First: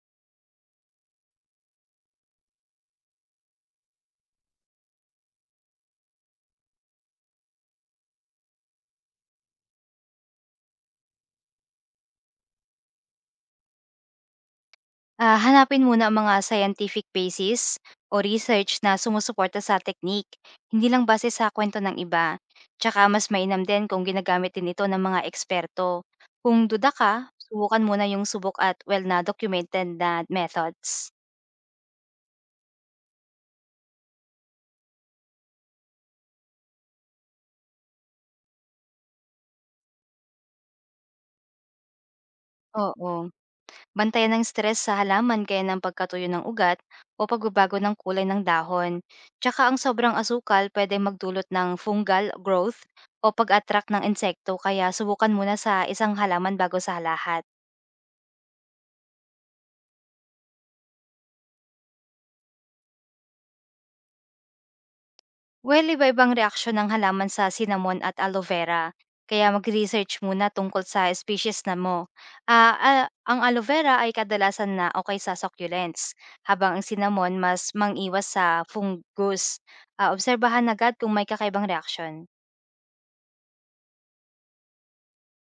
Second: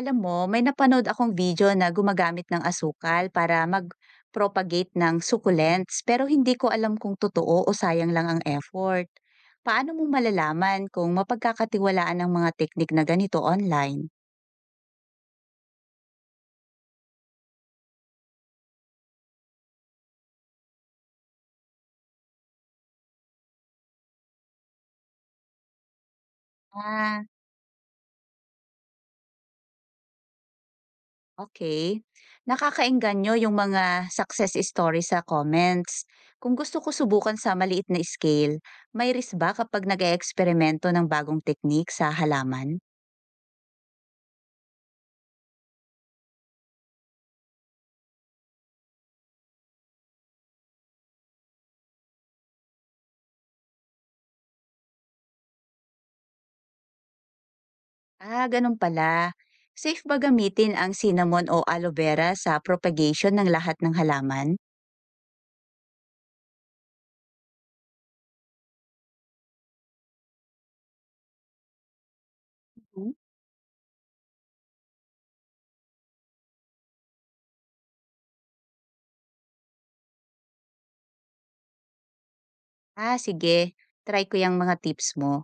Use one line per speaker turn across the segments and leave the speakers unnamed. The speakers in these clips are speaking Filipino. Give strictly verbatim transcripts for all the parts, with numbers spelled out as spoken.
Alam mo, may napanood akong video na gumagamit ng asukal para mag-propagate ng succulents pero hindi ko alam kung totoo o sayang lang ang effort. Paano mo malalaman kung mapagkakatiwalaan ng mga teknik na ganito online?
Ah, hanapin muna ang mga scientific basis o research na sumusuporta sa technique, hindi lang base sa kwento ng iba. Tsaka mas mainam din kung ginagamit din ito ng mga eksperto. Kung duda ka,
Ah,
subukan muna yung subok at well na documented na methods.
okay. Nakakaengganyo yung mga success stories sa comments. Kung gusto ko subukan sa maliit na scale, may risk ba kapag nag-eeksperimento ng bagong teknik sa halaman?
Oo. Bantayan ng stress sa halaman kaya ng pagkatuyo ng ugat o pagbabago ng kulay ng dahon. Tsaka ang sobrang asukal pwede magdulot ng fungal growth o pag-attract ng insekto kaya subukan muna sa isang halaman bago sa lahat.
Ah, ganun pala. Safe ba gamitin ang cinnamon o aloe vera sa propagation ng lahat ng halaman?
Well, iba-ibang reaksyon ng halaman sa cinnamon at aloe vera. Kaya mag-research muna tungkol sa species na mo. Ah, ah,
Mhm.
ang aloe vera ay kadalasan na okay sa succulents, habang ang cinnamon mas mangiwas sa fungus. Ah, obserbahan agad kung may kakaibang reaksyon.
Ah, sige. Try ko yung mga tips mo.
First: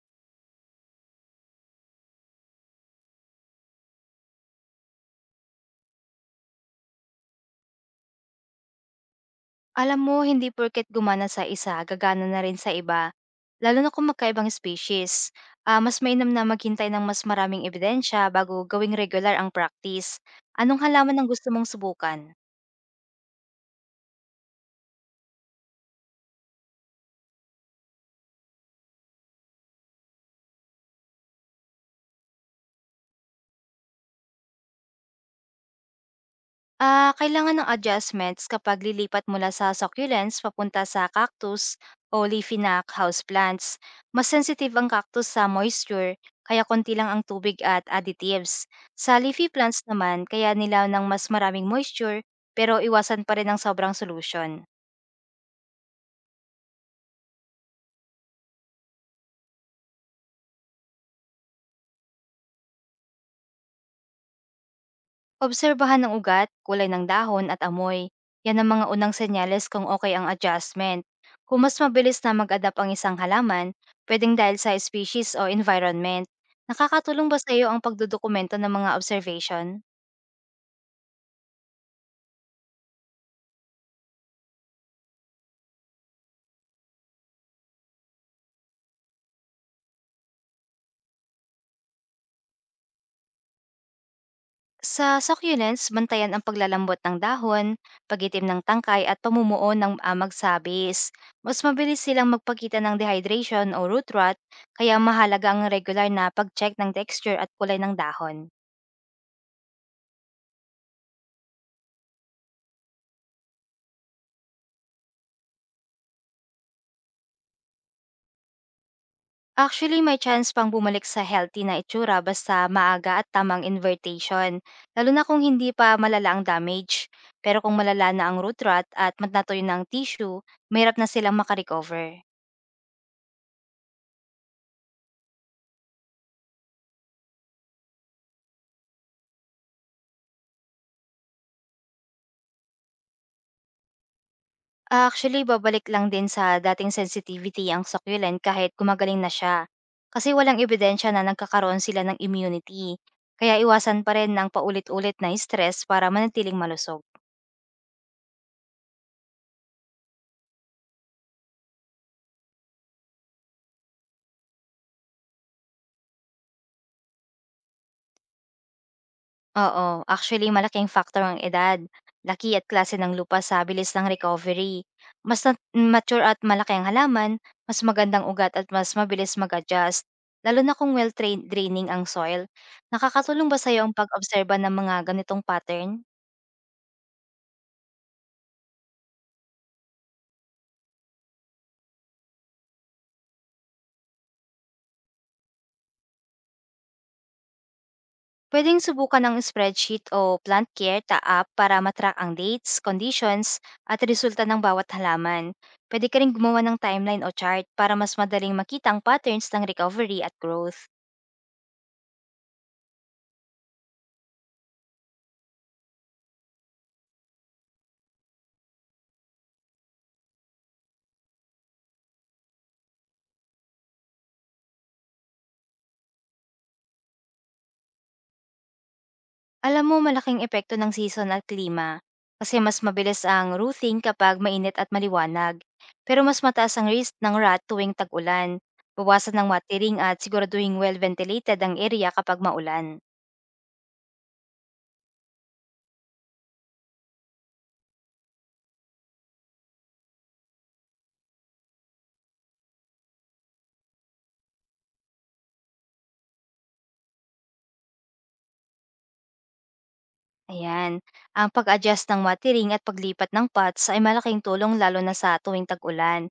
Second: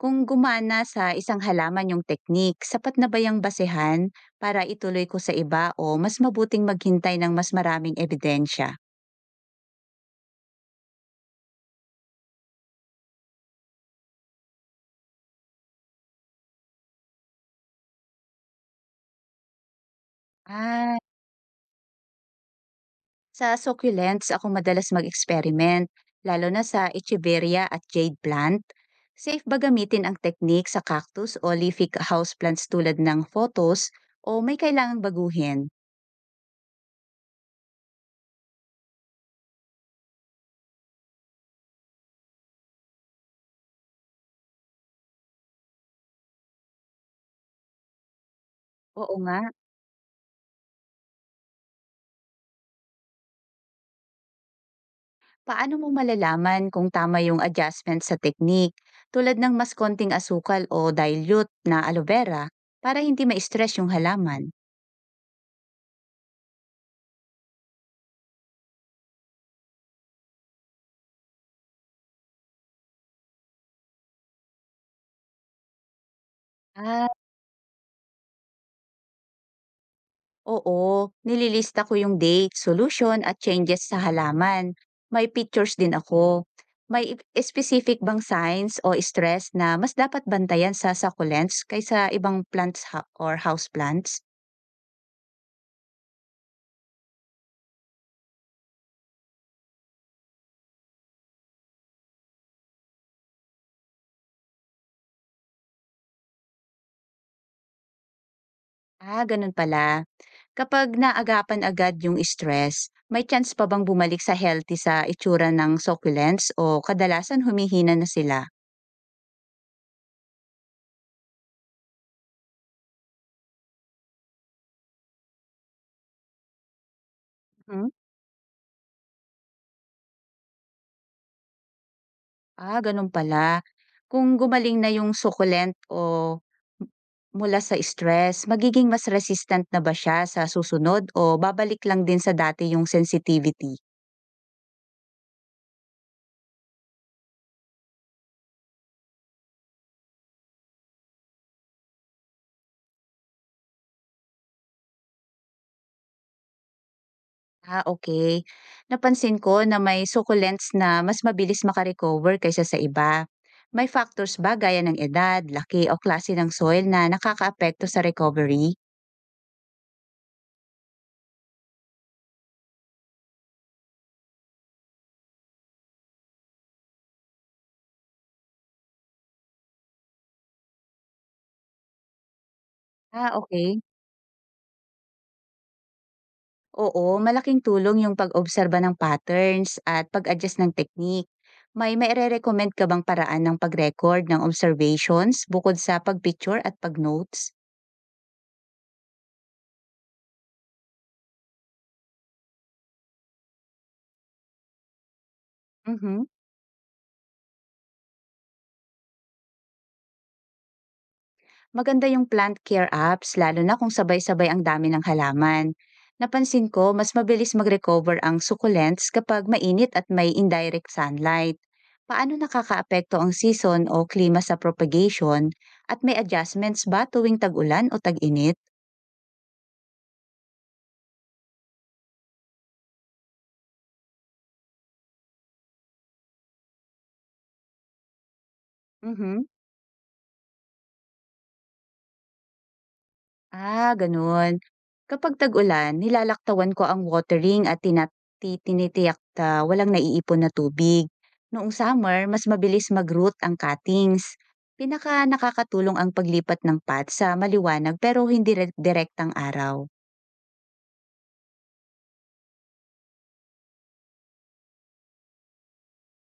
Kung gumana sa isang halaman yung technique, sapat na ba yung basehan para ituloy ko sa iba o mas mabuting maghintay ng mas maraming ebidensya?
Alam mo, hindi porket gumana sa isa, gagana na rin sa iba. Lalo na kung magkaibang species. Ah, mas mainam na maghintay ng mas maraming ebidensya bago gawing regular ang practice. Anong
Ah,
halaman ang gusto mong subukan?
sa succulents ako madalas mag-experiment, lalo na sa echeveria at jade plant. Safe ba gamitin ang technique sa cactus o leafy houseplants tulad ng photos o may kailangang baguhin?
Ah, kailangan ng adjustments kapag lilipat mula sa succulents papunta sa cactus o leafy na houseplants. Mas sensitive ang cactus sa moisture, kaya konti lang ang tubig at additives. Sa
Oo nga,
leafy plants naman, kaya nila ng mas maraming moisture, pero iwasan pa rin ang sobrang solution.
paano mo malalaman kung tama yung adjustment sa technique tulad ng mas konting asukal o dilute na aloe vera para hindi ma-stress yung halaman?
Obserbahan ng ugat, kulay ng dahon at amoy. Yan ang mga unang senyales kung okay ang adjustment. Kung mas mabilis na mag-adapt ang isang halaman, pwedeng dahil sa species o environment.
Ah,
Nakakatulong ba sa iyo ang pagdodokumento ng mga observation?
oo, nililista ko yung date, solution at changes sa halaman. May pictures din ako. May i- specific bang signs o stress na mas dapat bantayan sa succulents kaysa ibang plants ha- or house plants?
Sa succulents, bantayan ang paglalambot ng dahon, pagitim ng tangkay at pamumuo ng amag sabis. Mas mabilis silang magpakita ng dehydration o root rot, kaya mahalaga ang regular na pag-check ng texture at kulay ng dahon.
Ah, ganun pala. Kapag naagapan agad yung stress, may chance pa bang bumalik sa healthy sa itsura ng succulents o kadalasan humihina na sila?
Actually, may chance pang bumalik sa healthy na itsura basta maaga at tamang invitation, lalo na kung hindi pa malala ang damage. Pero kung
Mhm.
malala na ang root rot at matnatoy ng tissue, mahirap na silang makarecover.
Ah, ganun pala. Kung gumaling na yung succulent o m- mula sa stress, magiging mas resistant na ba siya sa susunod o babalik lang din sa dati yung sensitivity?
Actually, babalik lang din sa dating sensitivity ang succulent kahit gumagaling na siya. Kasi walang ebidensya na nagkakaroon sila ng immunity. Kaya iwasan pa rin ng paulit-ulit na stress para manatiling malusog.
Ah, okay. Napansin ko na may succulents na mas mabilis makarecover kaysa sa iba. May factors ba gaya ng edad, laki o klase ng soil na nakakaapekto sa recovery?
Oo, actually malaking factor ang edad, laki at klase ng lupa sa bilis ng recovery. Mas nat- mature at malaki ang halaman, mas magandang ugat at mas mabilis mag-adjust, lalo na kung well-trained draining ang soil.
Ah,
Nakakatulong ba sa'yo
okay.
ang pag-obserba ng mga ganitong pattern?
Oo, malaking tulong yung pag-obserba ng patterns at pag-adjust ng technique. May maire-recommend ka bang paraan ng pag-record ng observations bukod sa pag-picture at pag-notes?
Pwedeng subukan ng spreadsheet o plant care ta app para matrack ang dates, conditions, at resulta ng bawat halaman. Pwede ka
Mhm.
rin gumawa ng timeline o chart para mas madaling makita ang patterns ng recovery at growth.
Maganda yung plant care apps lalo na kung sabay-sabay ang dami ng halaman. Napansin ko, mas mabilis mag-recover ang succulents kapag mainit at may indirect sunlight. Paano nakakaapekto ang season o klima sa propagation at may adjustments ba tuwing tag-ulan o tag-init?
Alam mo malaking epekto ng season at klima kasi mas mabilis ang rooting kapag mainit at maliwanag. Pero mas mataas ang risk ng rat tuwing tag-ulan. Bawasan
Mhm.
ng watering at siguraduhin well-ventilated ang area kapag maulan.
Ah, gano'n. Kapag tag-ulan, nilalaktawan ko ang watering at tina ti tinitiyak na walang naiipon na tubig. Noong summer, mas mabilis mag-root ang cuttings. Pinaka nakakatulong ang paglipat ng pot sa maliwanag pero hindi re direktang araw.
Ayan, ang pag-adjust ng watering at paglipat ng pots ay malaking tulong lalo na sa tuwing tag-ulan.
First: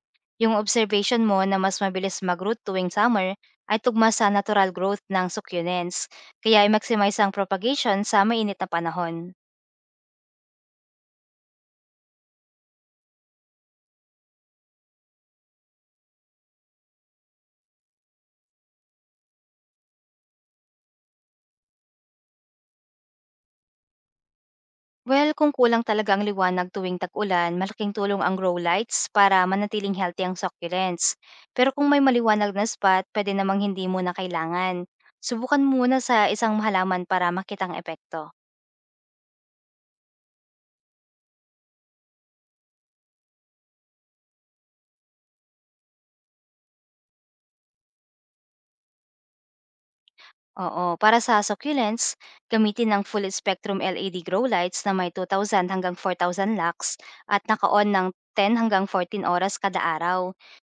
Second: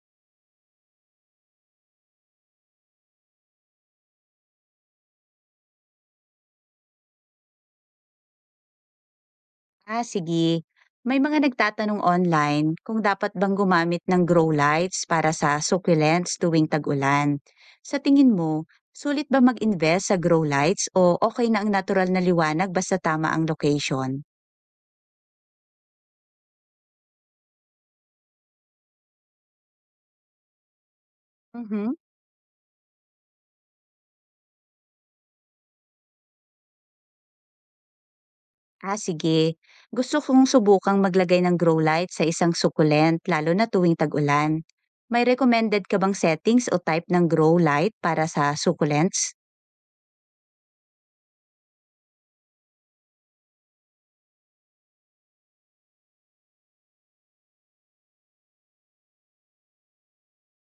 Yung observation mo na mas mabilis mag-root tuwing summer ay tugma sa natural growth ng succulents, kaya ay maximize ang propagation sa mainit na panahon.
Ah, sige. May mga nagtatanong online kung dapat bang gumamit ng grow lights para sa succulents tuwing tag-ulan. Sa tingin mo, sulit ba mag-invest sa grow lights o okay na ang natural na liwanag basta tama ang location?
Well, kung kulang talaga ang liwanag tuwing tag-ulan, malaking tulong ang grow lights para manatiling healthy ang succulents. Pero kung
Mhm.
may maliwanag na spot, pwede namang hindi muna kailangan. Subukan muna sa isang halaman para makita ang epekto.
Ah, sige. Gusto kong subukang maglagay ng grow light sa isang succulent lalo na tuwing tag-ulan. May recommended ka bang settings o type ng grow light para sa succulents?
Oo, para sa succulents, gamitin ang full spectrum L E D grow lights na may dalawang libo hanggang apat na libo lux at naka-on ng sampu hanggang labing-apat oras kada araw.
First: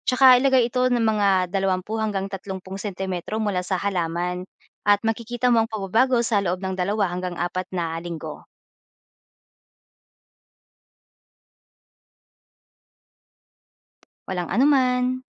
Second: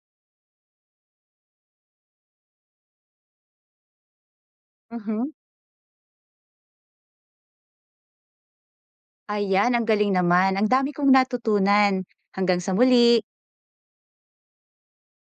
Tsaka ilagay ito ng mga dalawampu hanggang tatlumpu sentimetro mula sa halaman at
Mhm.
makikita mo ang pagbabago sa loob ng dalawa hanggang apat na linggo.
Ayan, ang galing naman. Ang dami kong natutunan. Hanggang sa muli.
Walang anuman.